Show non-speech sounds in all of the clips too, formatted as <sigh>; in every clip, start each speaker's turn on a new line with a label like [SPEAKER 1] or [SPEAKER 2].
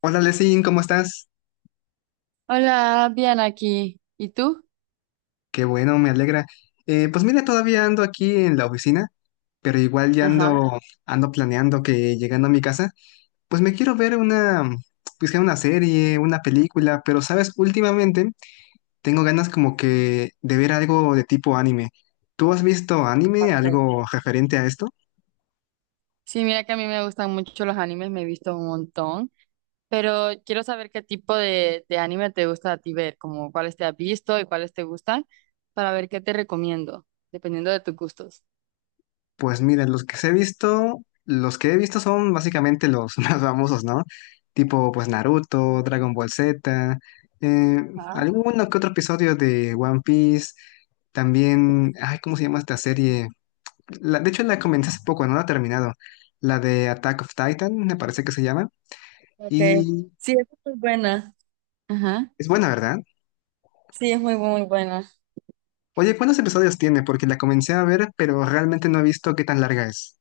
[SPEAKER 1] Hola, Lesin, ¿cómo estás?
[SPEAKER 2] Hola, bien aquí. ¿Y tú?
[SPEAKER 1] Qué bueno, me alegra. Pues mira, todavía ando aquí en la oficina, pero igual ya
[SPEAKER 2] Ajá.
[SPEAKER 1] ando, ando planeando que llegando a mi casa, pues me quiero ver una, pues que una serie, una película, pero sabes, últimamente tengo ganas como que de ver algo de tipo anime. ¿Tú has visto anime,
[SPEAKER 2] Ok.
[SPEAKER 1] algo referente a esto?
[SPEAKER 2] Sí, mira que a mí me gustan mucho los animes, me he visto un montón, pero quiero saber qué tipo de anime te gusta a ti ver, como cuáles te has visto y cuáles te gustan, para ver qué te recomiendo, dependiendo de tus gustos.
[SPEAKER 1] Pues mira, los que he visto son básicamente los <laughs> más famosos, ¿no? Tipo, pues Naruto, Dragon Ball Z, eh,
[SPEAKER 2] Ah.
[SPEAKER 1] alguno que otro episodio de One Piece, también, ay, ¿cómo se llama esta serie? De hecho, la comencé hace poco, no la he terminado. La de Attack of Titan, me parece que se llama,
[SPEAKER 2] Ok.
[SPEAKER 1] y
[SPEAKER 2] Sí, es muy buena. Ajá.
[SPEAKER 1] es buena, ¿verdad?
[SPEAKER 2] Sí, es muy, muy buena.
[SPEAKER 1] Oye, ¿cuántos episodios tiene? Porque la comencé a ver, pero realmente no he visto qué tan larga es.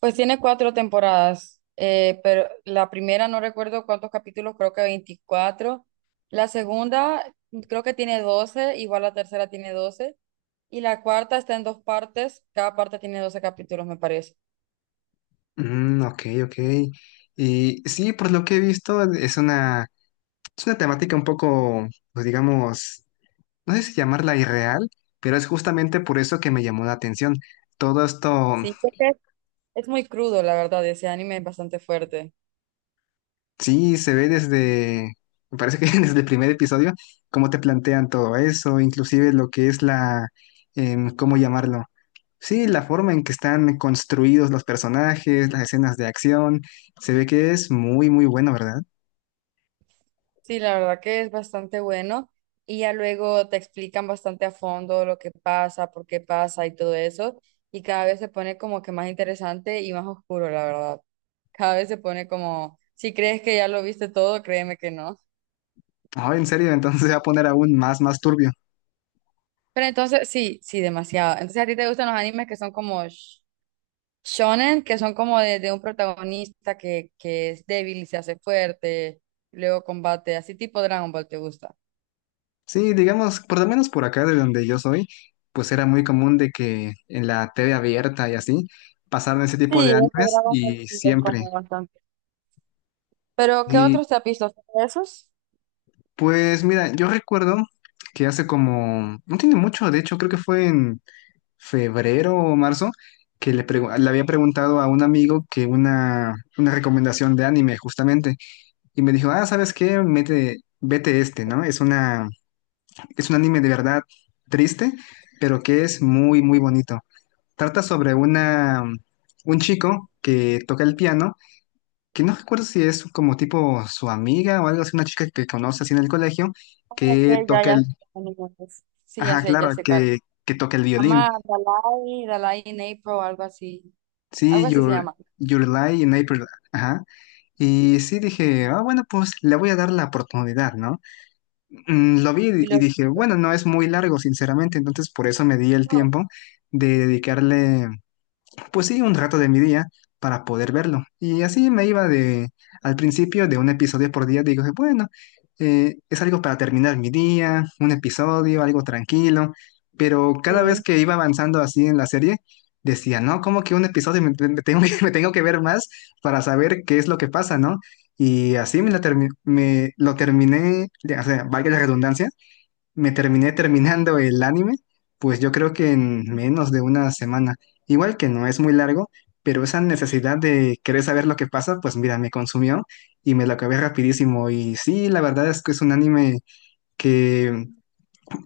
[SPEAKER 2] Pues tiene cuatro temporadas, pero la primera no recuerdo cuántos capítulos, creo que 24. La segunda, creo que tiene 12. Igual, la tercera tiene 12. Y la cuarta está en dos partes, cada parte tiene 12 capítulos, me parece.
[SPEAKER 1] Mm, ok, ok. Y sí, por lo que he visto, es una. Es una temática un poco, pues digamos, no sé si llamarla irreal, pero es justamente por eso que me llamó la atención. Todo esto,
[SPEAKER 2] Sí, creo que es muy crudo, la verdad, ese anime es bastante fuerte.
[SPEAKER 1] sí, se ve desde, me parece que <laughs> desde el primer episodio, cómo te plantean todo eso, inclusive lo que es la, ¿cómo llamarlo? Sí, la forma en que están construidos los personajes, las escenas de acción, se ve que es muy, muy bueno, ¿verdad?
[SPEAKER 2] Sí, la verdad que es bastante bueno. Y ya luego te explican bastante a fondo lo que pasa, por qué pasa y todo eso. Y cada vez se pone como que más interesante y más oscuro, la verdad. Cada vez se pone como, si crees que ya lo viste todo, créeme que no.
[SPEAKER 1] Ah, en serio, <laughs> entonces se va a poner aún más, más turbio.
[SPEAKER 2] Pero entonces, sí, sí, demasiado. Entonces, ¿a ti te gustan los animes que son como shonen, que son como de un protagonista que es débil y se hace fuerte, luego combate, así tipo Dragon Ball, te gusta?
[SPEAKER 1] Sí, digamos, por lo menos por acá de donde yo soy, pues era muy común de que en la TV abierta y así pasaran ese tipo
[SPEAKER 2] Sí,
[SPEAKER 1] de
[SPEAKER 2] ese
[SPEAKER 1] animes
[SPEAKER 2] Dragon Ball
[SPEAKER 1] y
[SPEAKER 2] sí es
[SPEAKER 1] siempre.
[SPEAKER 2] como bastante. Pero, ¿qué
[SPEAKER 1] Y
[SPEAKER 2] otros te has visto? ¿Solo esos?
[SPEAKER 1] pues mira, yo recuerdo que hace como, no tiene mucho, de hecho creo que fue en febrero o marzo, le había preguntado a un amigo que una recomendación de anime justamente. Y me dijo, ah, ¿sabes qué? Mete, vete este, ¿no? Es una, es un anime de verdad triste, pero que es muy, muy bonito. Trata sobre una, un chico que toca el piano, que no recuerdo si es como tipo su amiga o algo así, una chica que conoce así en el colegio,
[SPEAKER 2] Como
[SPEAKER 1] que
[SPEAKER 2] que ya,
[SPEAKER 1] toca
[SPEAKER 2] ya,
[SPEAKER 1] el,
[SPEAKER 2] animales. Sí,
[SPEAKER 1] ajá, claro,
[SPEAKER 2] ya sé cuál.
[SPEAKER 1] que toca el
[SPEAKER 2] Se
[SPEAKER 1] violín.
[SPEAKER 2] llama Dalai, Dalai in April, algo así. Algo
[SPEAKER 1] Sí,
[SPEAKER 2] así se
[SPEAKER 1] Your,
[SPEAKER 2] llama.
[SPEAKER 1] Your Lie in April, ajá. Y sí dije, ah, bueno, pues le voy a dar la oportunidad, ¿no? Mm, lo vi
[SPEAKER 2] Y
[SPEAKER 1] y
[SPEAKER 2] los
[SPEAKER 1] dije, bueno, no es muy largo, sinceramente, entonces por eso me di el tiempo de dedicarle pues sí, un rato de mi día para poder verlo. Y así me iba de, al principio de un episodio por día, digo, bueno, es algo para terminar mi día, un episodio, algo tranquilo, pero cada vez
[SPEAKER 2] sí.
[SPEAKER 1] que iba avanzando así en la serie, decía, no, como que un episodio me, me tengo que, <laughs> me tengo que ver más para saber qué es lo que pasa, ¿no? Y así me, me lo terminé, o sea, valga la redundancia, me terminé terminando el anime, pues yo creo que en menos de una semana. Igual que no es muy largo, pero esa necesidad de querer saber lo que pasa, pues mira, me consumió y me lo acabé rapidísimo. Y sí, la verdad es que es un anime que,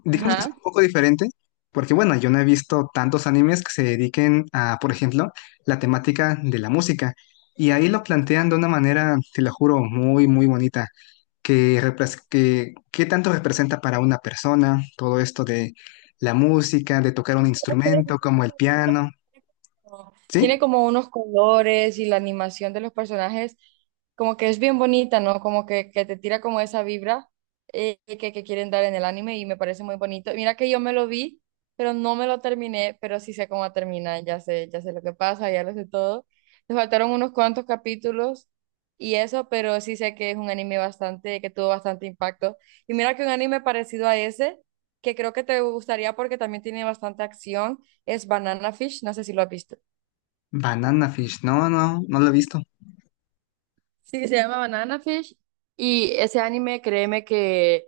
[SPEAKER 1] digamos que es
[SPEAKER 2] Ajá.
[SPEAKER 1] un poco diferente, porque bueno, yo no he visto tantos animes que se dediquen a, por ejemplo, la temática de la música. Y ahí lo plantean de una manera, te lo juro, muy, muy bonita que, qué tanto representa para una persona todo esto de la música, de tocar un instrumento como el piano,
[SPEAKER 2] Tiene
[SPEAKER 1] ¿sí?
[SPEAKER 2] como unos colores y la animación de los personajes, como que es bien bonita, ¿no? Como que te tira como esa vibra, que quieren dar en el anime y me parece muy bonito. Mira que yo me lo vi, pero no me lo terminé, pero sí sé cómo termina, ya sé lo que pasa, ya lo sé todo. Me faltaron unos cuantos capítulos y eso, pero sí sé que es un anime bastante, que tuvo bastante impacto. Y mira que un anime parecido a ese, que creo que te gustaría porque también tiene bastante acción, es Banana Fish, no sé si lo has visto.
[SPEAKER 1] Banana Fish, no, no, no lo he visto.
[SPEAKER 2] Sí, se llama Banana Fish. Y ese anime, créeme que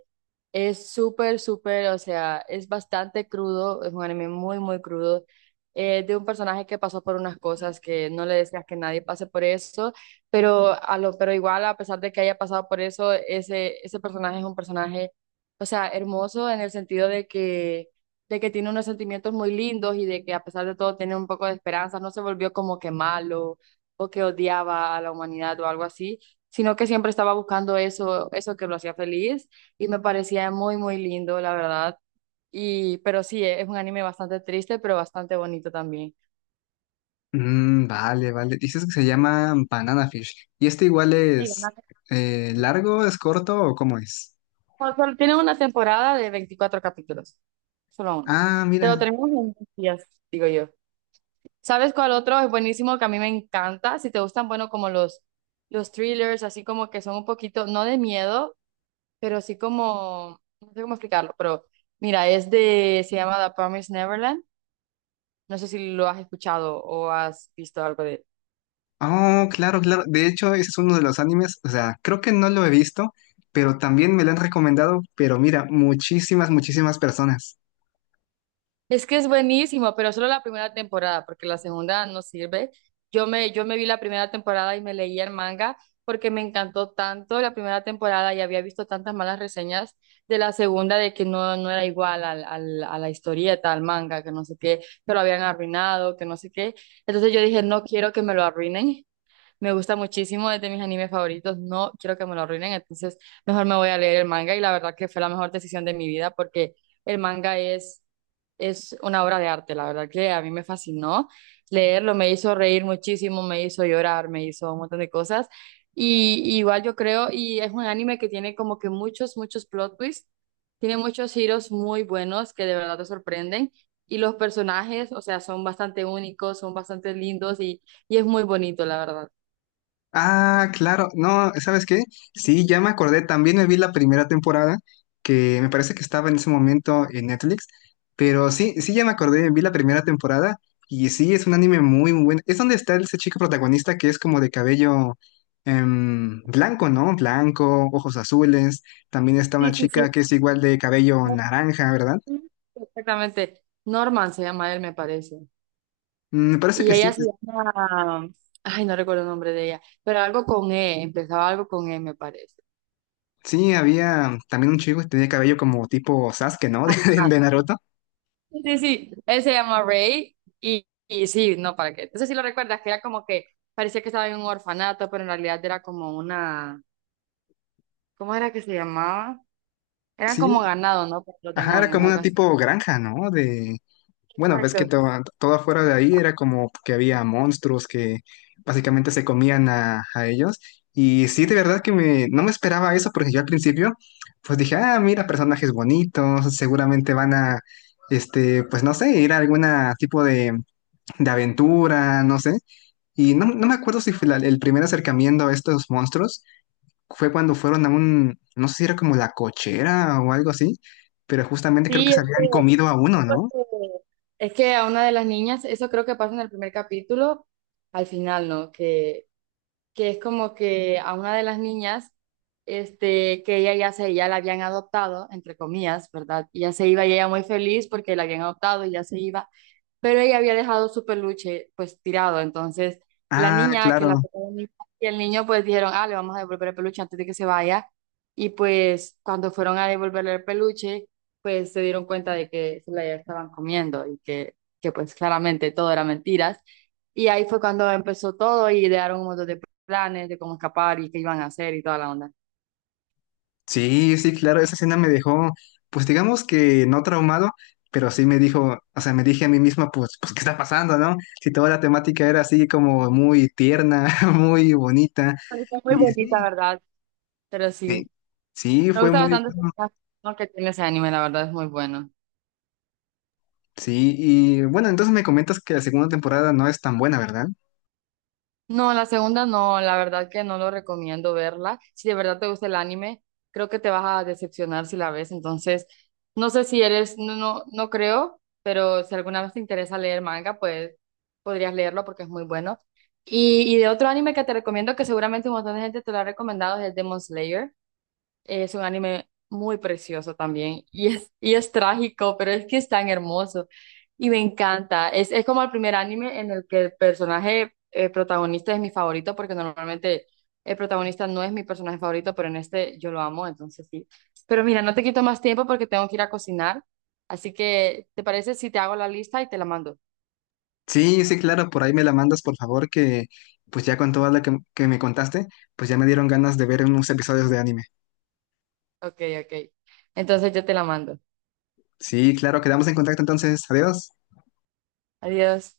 [SPEAKER 2] es súper, súper, o sea, es bastante crudo, es un anime muy, muy crudo, de un personaje que pasó por unas cosas que no le deseas que nadie pase por eso, pero igual, a pesar de que haya pasado por eso, ese personaje es un personaje, o sea, hermoso en el sentido de que tiene unos sentimientos muy lindos y de que a pesar de todo tiene un poco de esperanza, no se volvió como que malo o que odiaba a la humanidad o algo así, sino que siempre estaba buscando eso, eso que lo hacía feliz y me parecía muy, muy lindo, la verdad. Pero sí, es un anime bastante triste, pero bastante bonito también.
[SPEAKER 1] Mm, vale, vale, dices que se llama Banana Fish. ¿Y este igual
[SPEAKER 2] Sí,
[SPEAKER 1] es largo, es corto o cómo es?
[SPEAKER 2] o sea, tiene una temporada de 24 capítulos, solo uno.
[SPEAKER 1] Ah,
[SPEAKER 2] Te lo
[SPEAKER 1] mira.
[SPEAKER 2] tenemos en 10 días, digo yo. ¿Sabes cuál otro es buenísimo que a mí me encanta? Si te gustan, bueno, como los thrillers, así como que son un poquito, no de miedo, pero así como, no sé cómo explicarlo, pero mira, se llama The Promised Neverland. No sé si lo has escuchado o has visto algo de él.
[SPEAKER 1] Oh, claro, claro. De hecho, ese es uno de los animes, o sea, creo que no lo he visto, pero también me lo han recomendado, pero mira, muchísimas, muchísimas personas.
[SPEAKER 2] Es que es buenísimo, pero solo la primera temporada, porque la segunda no sirve. Yo me vi la primera temporada y me leí el manga porque me encantó tanto la primera temporada y había visto tantas malas reseñas de la segunda de que no, no era igual a la historieta, al manga, que no sé qué, que lo habían arruinado, que no sé qué. Entonces yo dije, no quiero que me lo arruinen. Me gusta muchísimo, es de mis animes favoritos. No quiero que me lo arruinen, entonces mejor me voy a leer el manga. Y la verdad que fue la mejor decisión de mi vida porque el manga es una obra de arte. La verdad que a mí me fascinó leerlo, me hizo reír muchísimo, me hizo llorar, me hizo un montón de cosas. Y igual yo creo, y es un anime que tiene como que muchos, muchos plot twists. Tiene muchos giros muy buenos que de verdad te sorprenden. Y los personajes, o sea, son bastante únicos, son bastante lindos y es muy bonito, la verdad.
[SPEAKER 1] Ah, claro. No, ¿sabes qué? Sí, ya me acordé. También me vi la primera temporada, que me parece que estaba en ese momento en Netflix. Pero sí, sí, ya me acordé. Vi la primera temporada. Y sí, es un anime muy, muy bueno. Es donde está ese chico protagonista que es como de cabello blanco, ¿no? Blanco, ojos azules. También está una
[SPEAKER 2] Sí, sí, sí.
[SPEAKER 1] chica que es igual de cabello naranja, ¿verdad?
[SPEAKER 2] Exactamente. Norman se llama él, me parece.
[SPEAKER 1] Mm, me parece
[SPEAKER 2] Y
[SPEAKER 1] que sí.
[SPEAKER 2] ella se llama, ay, no recuerdo el nombre de ella, pero algo con E, empezaba algo con E, me parece.
[SPEAKER 1] Sí, había también un chico que tenía cabello como tipo Sasuke, ¿no? <laughs>
[SPEAKER 2] Ajá.
[SPEAKER 1] De Naruto.
[SPEAKER 2] Sí, sí, él se llama Ray y sí, no, ¿para qué? Entonces sí lo recuerdas, que era como que parecía que estaba en un orfanato, pero en realidad era como una, ¿cómo era que se llamaba? Eran como
[SPEAKER 1] Sí,
[SPEAKER 2] ganado, ¿no? Por los
[SPEAKER 1] ajá, era
[SPEAKER 2] demonios,
[SPEAKER 1] como
[SPEAKER 2] algo
[SPEAKER 1] una
[SPEAKER 2] así.
[SPEAKER 1] tipo granja, ¿no? De, bueno, ves que
[SPEAKER 2] Exacto.
[SPEAKER 1] todo, todo afuera de ahí era como que había monstruos que básicamente se comían a ellos. Y sí, de verdad que me, no me esperaba eso porque yo al principio, pues dije, ah, mira, personajes bonitos, seguramente van a, este, pues no sé, ir a alguna tipo de aventura, no sé. Y no, no me acuerdo si fue el primer acercamiento a estos monstruos fue cuando fueron a un, no sé si era como la cochera o algo así, pero justamente creo que
[SPEAKER 2] Sí,
[SPEAKER 1] se
[SPEAKER 2] este,
[SPEAKER 1] habían comido a uno, ¿no?
[SPEAKER 2] porque es que a una de las niñas, eso creo que pasa en el primer capítulo, al final, ¿no? Que es como que a una de las niñas, este, que ella ya la habían adoptado, entre comillas, ¿verdad? Y ya se iba y ella muy feliz porque la habían adoptado y ya se iba, pero ella había dejado su peluche pues tirado. Entonces la
[SPEAKER 1] Ah,
[SPEAKER 2] niña, que es la
[SPEAKER 1] claro.
[SPEAKER 2] protagonista, y el niño pues dijeron, ah, le vamos a devolver el peluche antes de que se vaya. Y pues cuando fueron a devolverle el peluche, pues se dieron cuenta de que se la estaban comiendo y que pues claramente todo era mentiras. Y ahí fue cuando empezó todo y idearon un montón de planes de cómo escapar y qué iban a hacer y toda la onda.
[SPEAKER 1] Sí, sí, claro, esa escena me dejó, pues digamos que no traumado, pero sí me dijo, o sea, me dije a mí misma, pues, pues, ¿qué está pasando, no? Si toda la temática era así como muy tierna, <laughs> muy bonita,
[SPEAKER 2] Está muy
[SPEAKER 1] y
[SPEAKER 2] bonita,
[SPEAKER 1] sí,
[SPEAKER 2] ¿verdad? Pero
[SPEAKER 1] sí,
[SPEAKER 2] sí,
[SPEAKER 1] sí,
[SPEAKER 2] me
[SPEAKER 1] fue
[SPEAKER 2] gusta
[SPEAKER 1] muy
[SPEAKER 2] bastante
[SPEAKER 1] bueno.
[SPEAKER 2] el que tiene ese anime, la verdad es muy bueno.
[SPEAKER 1] Sí, y bueno, entonces me comentas que la segunda temporada no es tan buena, ¿verdad?
[SPEAKER 2] No, la segunda no, la verdad que no lo recomiendo verla. Si de verdad te gusta el anime, creo que te vas a decepcionar si la ves. Entonces, no sé si eres, no, no, no creo, pero si alguna vez te interesa leer manga, pues podrías leerlo porque es muy bueno. Y de otro anime que te recomiendo, que seguramente un montón de gente te lo ha recomendado, es el Demon Slayer. Es un anime muy precioso también y es trágico, pero es que es tan hermoso y me encanta. Es como el primer anime en el que el personaje protagonista es mi favorito, porque normalmente el protagonista no es mi personaje favorito, pero en este yo lo amo, entonces sí. Pero mira, no te quito más tiempo porque tengo que ir a cocinar, así que ¿te parece si te hago la lista y te la mando?
[SPEAKER 1] Sí, sí, claro, por ahí me la mandas, por favor, que pues ya con toda la que me contaste, pues ya me dieron ganas de ver unos episodios de anime.
[SPEAKER 2] Ok, ok. Entonces yo te la mando.
[SPEAKER 1] Sí, claro, quedamos en contacto entonces. Adiós.
[SPEAKER 2] Adiós.